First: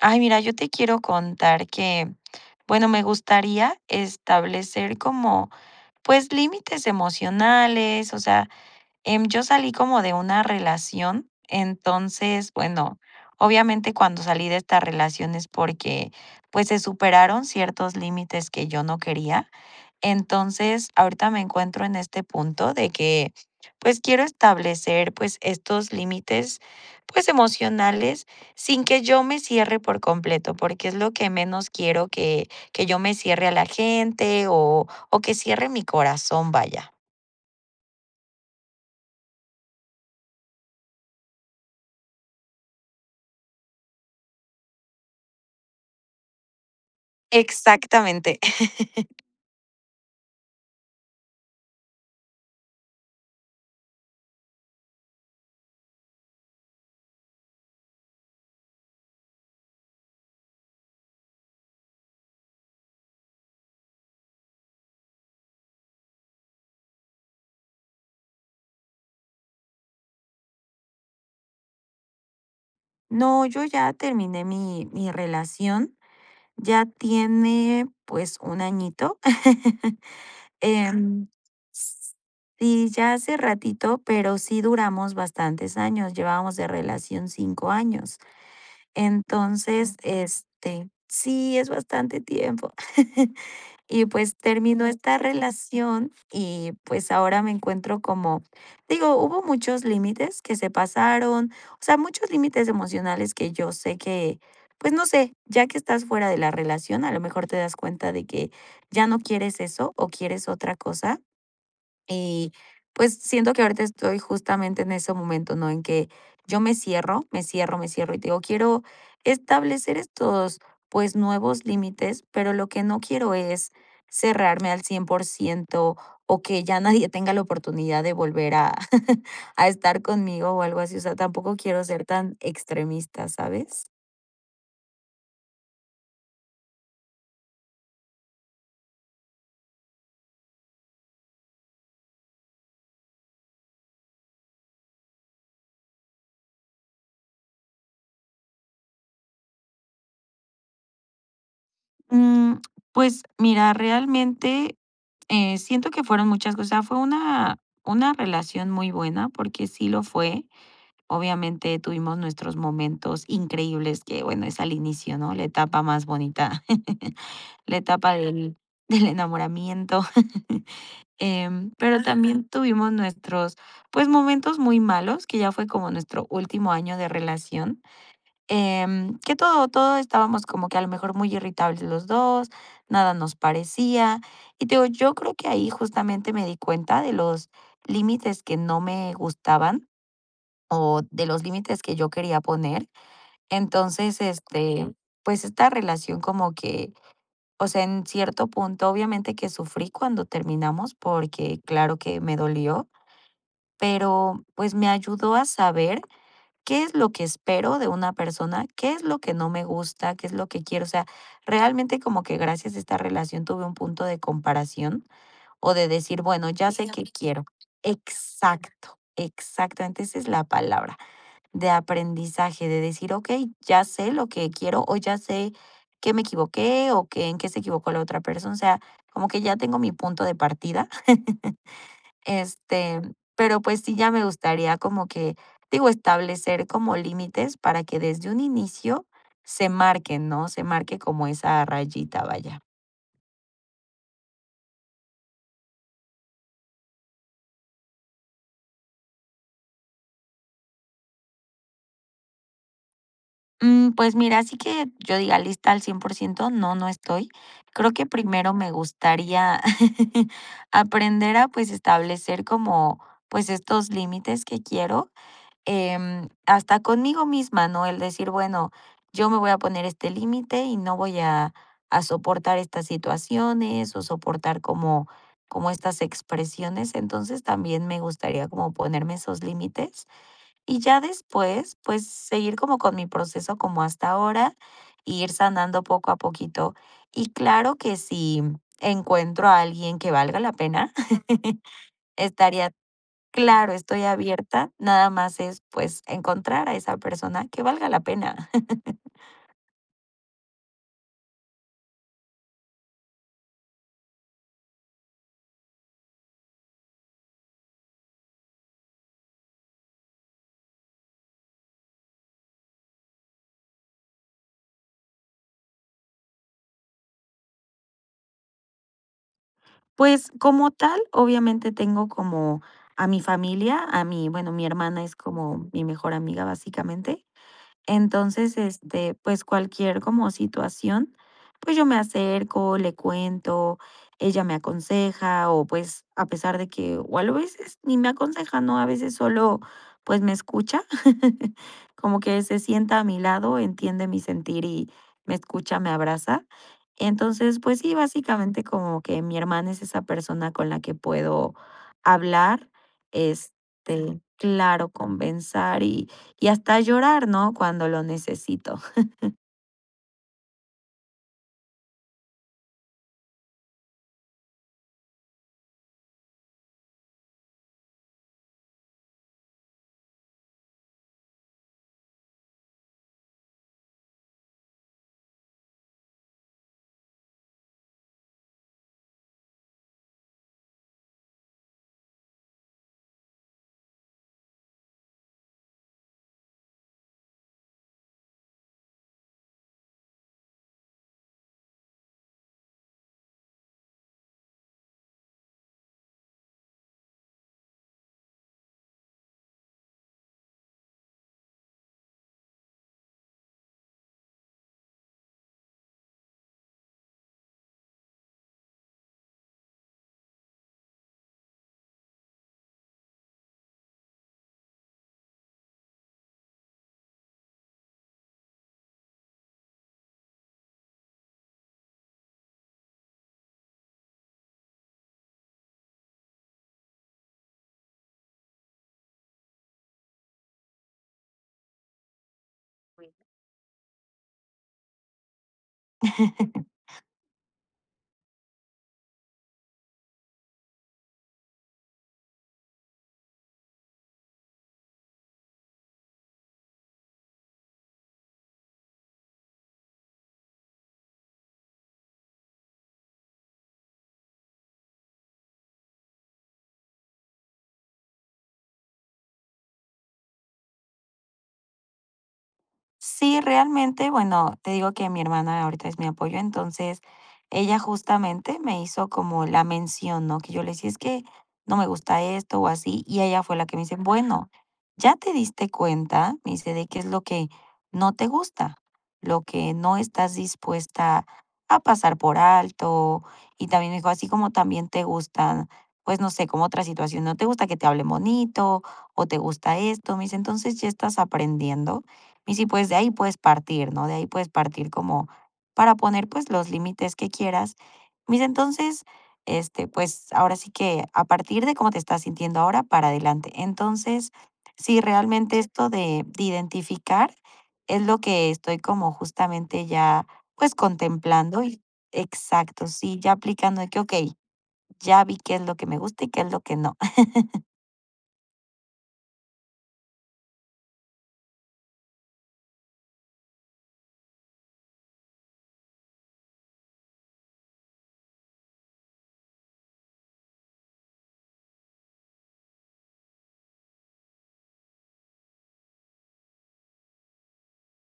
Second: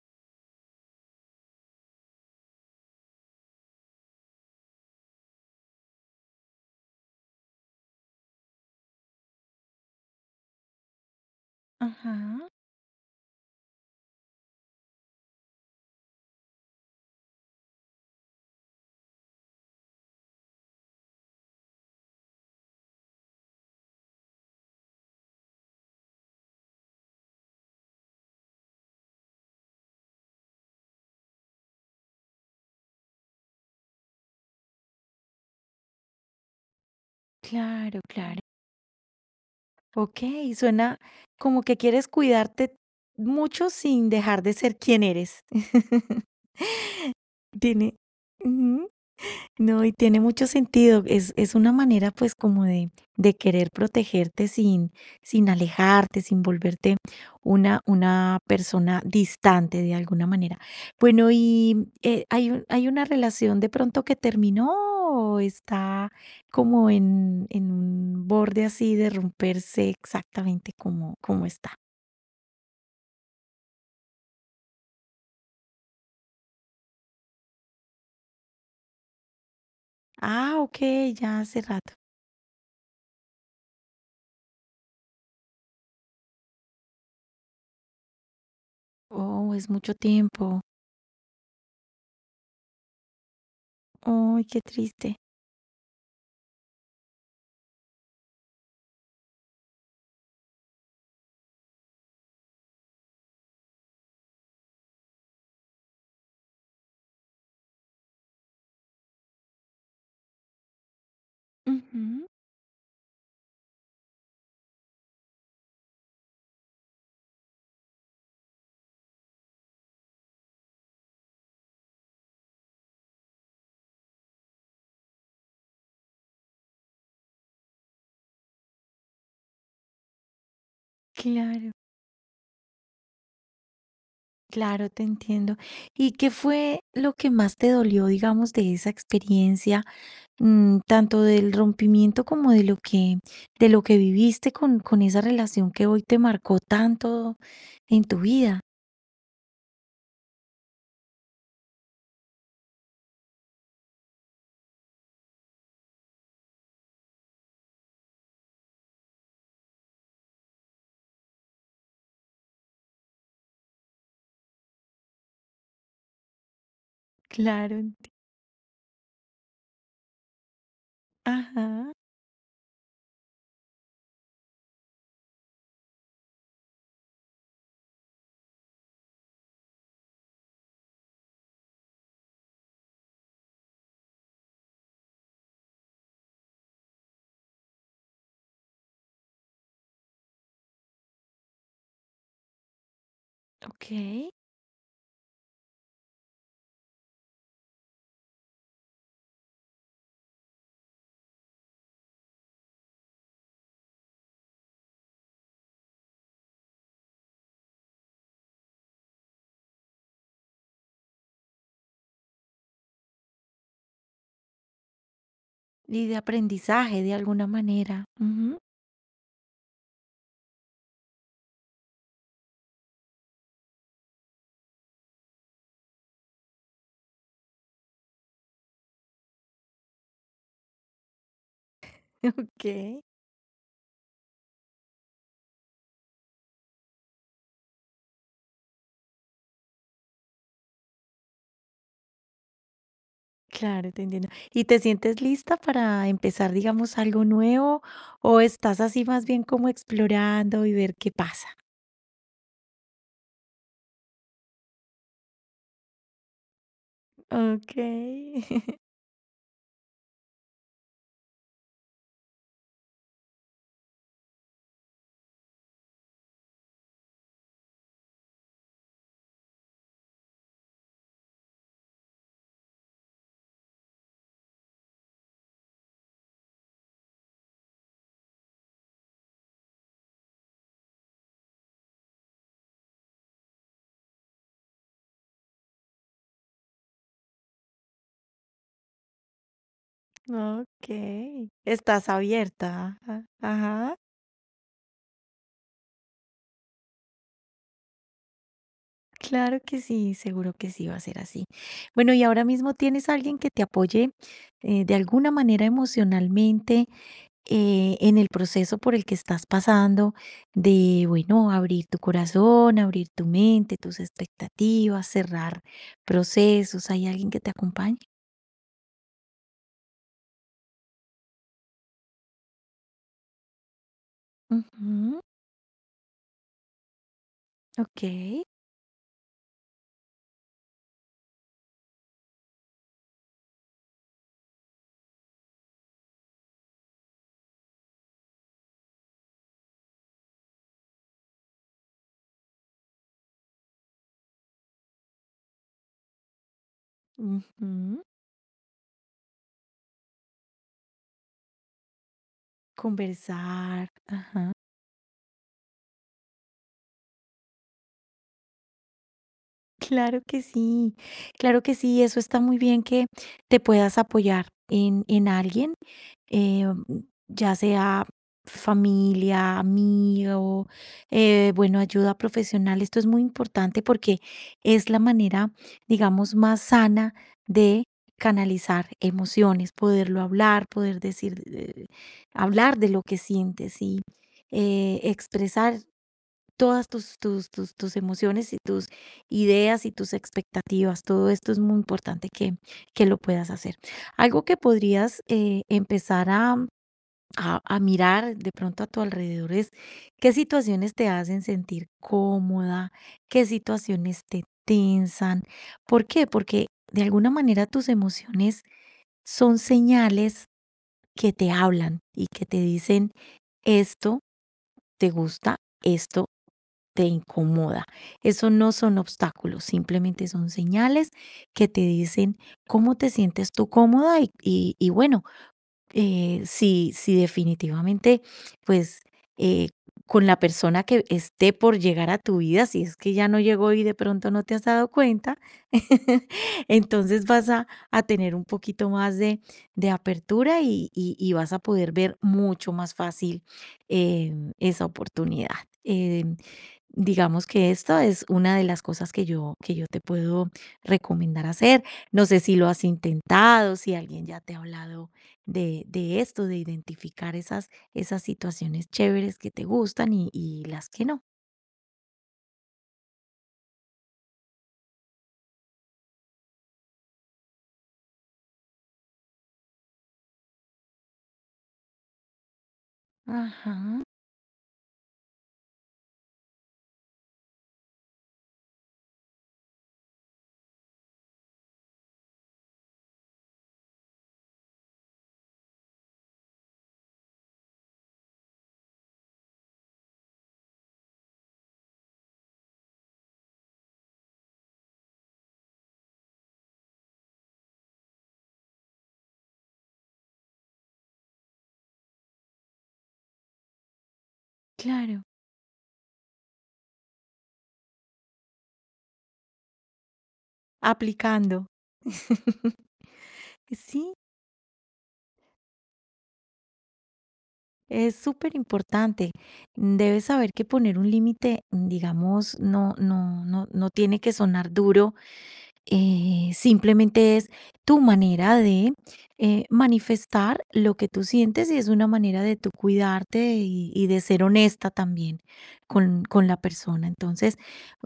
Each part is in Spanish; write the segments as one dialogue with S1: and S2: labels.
S1: Ay, mira, yo te quiero contar que, bueno, me gustaría establecer como, pues, límites emocionales, o sea, yo salí como de una relación,
S2: Ajá,
S1: entonces, bueno, obviamente cuando salí de esta relación es porque, pues, se superaron ciertos límites que yo no quería. Entonces, ahorita me encuentro en este punto de que, pues, quiero establecer, pues, estos límites, pues, emocionales sin que yo me cierre por completo, porque es lo que menos quiero, que yo me cierre a la gente o que cierre mi corazón, vaya.
S2: claro, claro. Ok, suena como que quieres cuidarte mucho sin dejar de ser quien eres. Tiene.
S1: Exactamente.
S2: No, y tiene mucho sentido. Es una manera, pues, como de querer protegerte sin, sin alejarte, sin volverte una persona distante de alguna manera. Bueno, y hay, hay una relación de pronto que terminó o está como en un borde así de romperse exactamente como, como está.
S1: No, yo ya terminé mi relación, ya tiene, pues, un añito.
S2: Ah, ok,
S1: Em,
S2: ya hace rato.
S1: s sí, ya hace ratito, pero sí duramos bastantes años, llevábamos de relación 5 años.
S2: Oh, es mucho
S1: Entonces,
S2: tiempo.
S1: este sí, es bastante tiempo. Y pues
S2: Ay, qué
S1: terminó esta
S2: triste.
S1: relación y pues ahora me encuentro como, digo, hubo muchos límites que se pasaron, o sea, muchos límites emocionales que yo sé que, pues no sé, ya que estás fuera de la relación, a lo mejor te das cuenta de que ya no quieres eso o quieres otra cosa.
S2: Ujú,
S1: Y pues siento que ahorita estoy justamente en ese momento, ¿no? En que yo me cierro, me cierro, me cierro y te digo, quiero establecer estos, pues, nuevos límites, pero lo que no quiero es cerrarme al 100% o que ya nadie tenga la oportunidad de volver a, a estar conmigo o algo así. O sea, tampoco
S2: claro.
S1: quiero ser tan extremista, ¿sabes?
S2: Claro, te entiendo. ¿Y qué fue lo que más te dolió, digamos, de esa experiencia, tanto del rompimiento como de lo que viviste con esa relación que hoy te marcó tanto en tu vida?
S1: Mm, pues mira, realmente siento que fueron muchas cosas. O sea, fue una relación muy buena, porque sí lo fue. Obviamente tuvimos nuestros momentos increíbles que, bueno, es al inicio, ¿no? La etapa más bonita,
S2: Claro,
S1: la etapa del enamoramiento.
S2: ajá,
S1: Pero, ajá, también tuvimos nuestros, pues, momentos muy malos, que ya fue como nuestro último año de relación. Que todo estábamos como que a lo mejor muy irritables los dos, nada nos parecía. Y te digo, yo creo que ahí justamente me di cuenta de los límites que no me gustaban o de los límites que yo quería poner. Entonces,
S2: ok.
S1: Okey. Pues esta relación como que, o sea, en cierto punto, obviamente que sufrí cuando terminamos, porque claro que me dolió, pero pues me ayudó a saber: ¿Qué es lo que espero de una persona? ¿Qué es lo que no me gusta? ¿Qué es lo que quiero? O sea, realmente como que gracias a esta relación tuve un punto de comparación, o de
S2: Y de
S1: decir, bueno, ya sé qué
S2: aprendizaje de
S1: quiero.
S2: alguna manera. Ujú,
S1: Exacto, exactamente, esa es la palabra, de aprendizaje, de decir, ok, ya sé lo que quiero, o ya sé que me equivoqué o que en qué se equivocó la otra persona. O sea, como que ya tengo mi punto de partida. Este,
S2: Ok,
S1: pero pues sí, ya me gustaría como que, digo, establecer como límites para que desde un inicio se marquen, ¿no? Se marque como esa rayita, vaya.
S2: claro, te entiendo. ¿Y te sientes lista para empezar, digamos, algo nuevo o estás así más bien como explorando y ver qué pasa?
S1: Mm, pues mira, así que yo diga lista al 100%, no, no estoy. Creo que
S2: Okay,
S1: primero me gustaría aprender a, pues, establecer como, pues, estos límites que quiero, hasta conmigo misma, ¿no? El decir, bueno, yo me voy a poner este límite y no voy a soportar estas situaciones, o soportar como, como estas expresiones. Entonces también me gustaría como ponerme esos límites y ya después, pues, seguir como con mi proceso, como hasta ahora, y ir sanando poco a poquito. Y claro que si encuentro a alguien que valga la pena,
S2: okay, estás
S1: estaría.
S2: abierta, ajá,
S1: Claro,
S2: ajá.
S1: estoy abierta, nada más es, pues, encontrar a esa persona que valga la pena.
S2: Claro que sí, seguro que sí va a ser así. Bueno, y ahora mismo, ¿tienes a alguien que te apoye, de alguna manera emocionalmente, en el proceso por el que estás pasando de, bueno, abrir tu corazón, abrir tu mente, tus expectativas, cerrar procesos? ¿Hay alguien que te acompañe?
S1: Pues, como tal, obviamente tengo como a mi familia, a mi, bueno, mi hermana es
S2: Ujú,
S1: como mi mejor amiga, básicamente.
S2: okey,
S1: Entonces, pues cualquier como situación, pues yo me acerco, le cuento, ella me aconseja, o pues a pesar de que, o a veces ni me aconseja, ¿no? A veces solo pues me escucha, como que se sienta a mi lado, entiende mi sentir y me escucha, me abraza. Entonces, pues sí,
S2: ujú.
S1: básicamente como que mi hermana es esa persona con la que puedo hablar,
S2: Conversar.
S1: claro, conversar y hasta llorar, ¿no? Cuando lo necesito.
S2: Claro que sí, claro que sí, eso está muy bien que te puedas apoyar en alguien, eh, ya sea familia, amigo, bueno, ayuda profesional. Esto es muy importante porque es la manera, digamos, más sana de canalizar emociones, poderlo hablar, poder decir, hablar de lo que sientes y expresar todas tus emociones y tus ideas y tus expectativas. Todo esto es muy importante que lo puedas hacer. Algo que podrías, empezar a a mirar de pronto a tu alrededor es qué situaciones te hacen sentir cómoda, qué situaciones te tensan. ¿Por qué? Porque de alguna manera tus emociones son señales que te hablan y que te dicen: "Esto te gusta, esto te incomoda. Eso no son obstáculos, simplemente son señales que te dicen cómo te sientes tú cómoda y, y bueno, sí, sí, definitivamente, pues, eh, con la persona que esté por llegar a tu vida, si es que ya no llegó y de pronto no te has dado cuenta, entonces vas a tener un poquito más de apertura y, y vas a poder ver mucho más fácil eh, esa oportunidad. Eh, digamos que esto es una de las cosas que yo te puedo recomendar hacer. No sé si lo has intentado, si alguien ya te ha hablado de esto, de identificar esas, esas situaciones chéveres que te gustan y las que no.
S1: Sí, realmente, bueno, te digo que mi hermana ahorita es mi apoyo, entonces ella justamente me hizo como la mención, ¿no? Que yo le decía, es que no me gusta esto o así, y ella fue la que me dice,
S2: Ajá,
S1: bueno, ya te diste cuenta, me dice, de qué es lo que no te gusta, lo que no estás dispuesta a pasar por alto, y también me dijo, así como también te gustan, pues no sé, como otra situación, no te gusta que te hablen bonito o te gusta esto, me dice, entonces ya estás aprendiendo y sí, pues de ahí puedes partir, ¿no? De ahí puedes partir como para poner pues los límites que quieras. Mis entonces, pues ahora sí que, a partir de cómo te estás sintiendo ahora, para adelante. Entonces, sí,
S2: claro.
S1: realmente esto de, identificar es lo que estoy como justamente ya pues contemplando
S2: Aplicando.
S1: y exacto, sí, ya aplicando de que, ok,
S2: Sí,
S1: ya vi qué es lo que me gusta y qué es lo que no.
S2: es súper importante. Debes saber que poner un límite, digamos, no, no, no, no tiene que sonar duro. Simplemente es tu manera de manifestar lo que tú sientes y es una manera de tú cuidarte y de ser honesta también con la persona. Entonces,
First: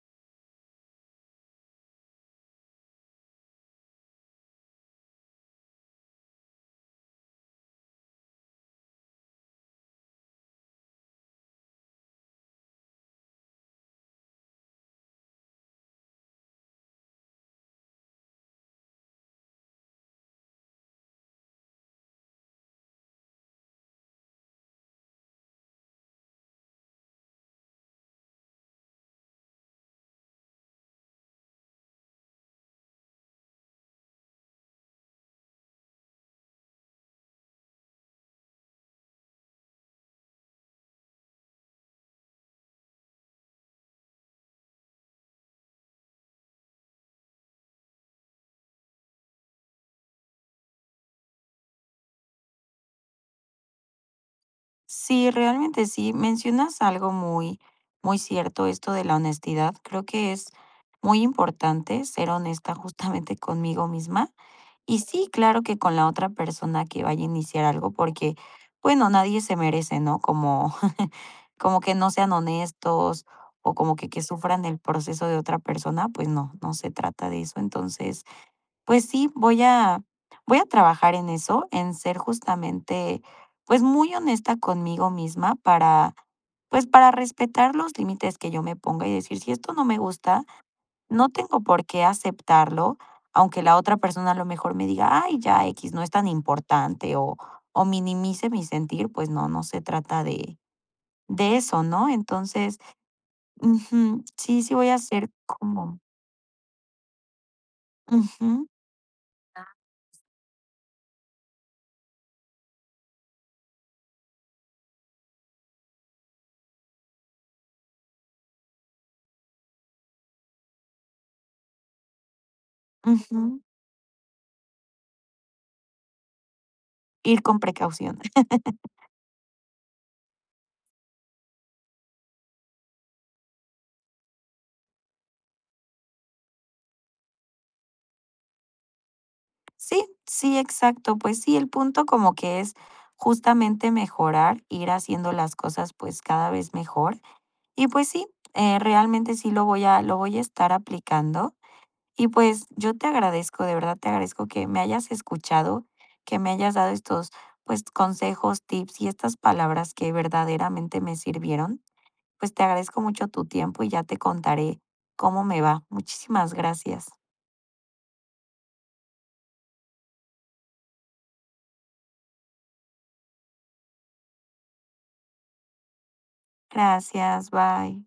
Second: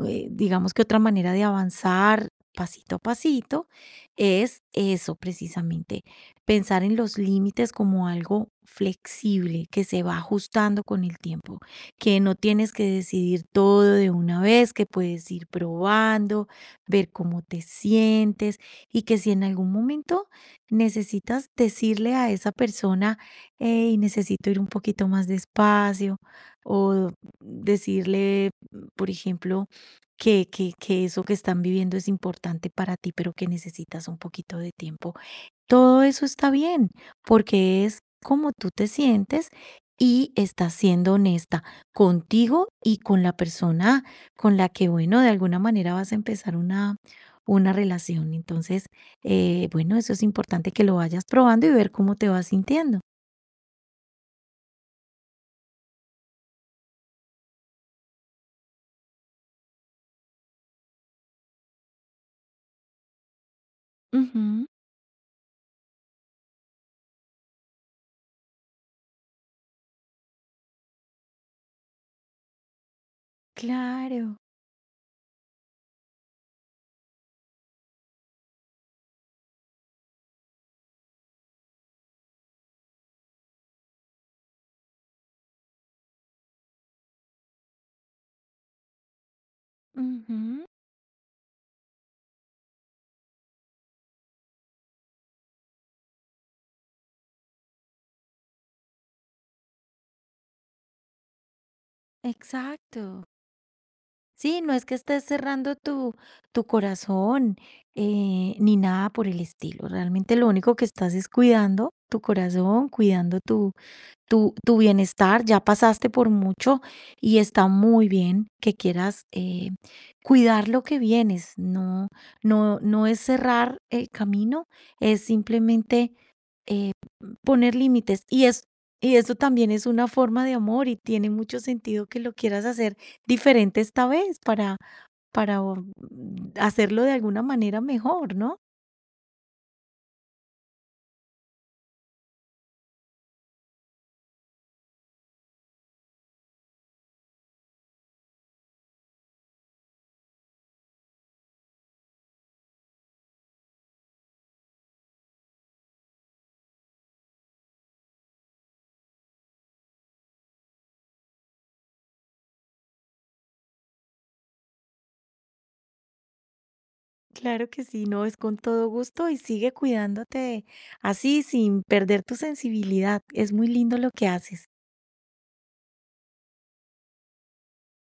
S2: digamos que otra manera de avanzar pasito a pasito es eso precisamente, pensar en los límites como algo flexible que se va ajustando con el tiempo, que no tienes que decidir todo de una vez, que puedes ir probando, ver cómo te sientes y que si en algún momento necesitas decirle a esa persona, hey, necesito ir un poquito más despacio o decirle, por ejemplo, que eso que están viviendo es importante para ti, pero que necesitas un poquito de tiempo, todo eso está bien, porque es como tú te sientes y estás siendo honesta contigo y con la persona con la que, bueno, de alguna manera vas a empezar una relación. Entonces, bueno, eso es importante que lo vayas probando y ver cómo te vas sintiendo.
S1: Sí, realmente sí. Mencionas algo muy, muy cierto, esto de la honestidad. Creo que es muy importante ser honesta justamente conmigo misma.
S2: Ujú.
S1: Y sí, claro que con la otra persona que vaya a iniciar algo, porque, bueno, nadie se merece, ¿no? Como, como que no sean honestos o como que
S2: Claro,
S1: sufran el proceso de otra persona, pues no, no se trata de eso. Entonces, pues sí, voy a trabajar en eso, en ser justamente, pues, muy honesta conmigo misma para, pues, para respetar los límites que yo me ponga y decir: "Si esto no me gusta,
S2: ujú,
S1: no tengo por qué aceptarlo", aunque la otra persona a lo mejor me diga: "Ay, ya x no es tan importante", o minimice mi sentir, pues no, no se trata de eso, ¿no? Entonces,
S2: exacto.
S1: ujú, sí,
S2: Sí, no
S1: sí
S2: es
S1: voy
S2: que
S1: a
S2: estés
S1: ser
S2: cerrando
S1: como,
S2: tu, tu corazón
S1: ujú,
S2: ni nada por el estilo. Realmente lo único que estás es cuidando tu corazón, cuidando tu bienestar. Ya pasaste por mucho y está muy bien que quieras cuidar lo que vienes. No, no, no es
S1: ujú,
S2: cerrar el camino, es simplemente
S1: ir con
S2: poner
S1: precaución.
S2: límites y es y eso también es una forma de amor y tiene mucho sentido que lo quieras hacer diferente esta vez para o hacerlo de alguna manera mejor, ¿no?
S1: Sí, sí, exacto. Pues sí, el punto como que es justamente mejorar, ir haciendo las cosas pues cada vez mejor. Y pues sí, realmente sí lo voy a estar aplicando. Y pues yo te agradezco, de verdad te agradezco que me hayas escuchado, que me hayas dado estos, pues, consejos, tips y estas palabras que verdaderamente me sirvieron. Pues te agradezco mucho tu tiempo y ya te contaré cómo me va. Muchísimas gracias.
S2: Claro que sí, no, es con todo gusto y sigue cuidándote así sin perder tu sensibilidad. Es muy lindo lo que haces.
S1: Gracias, bye.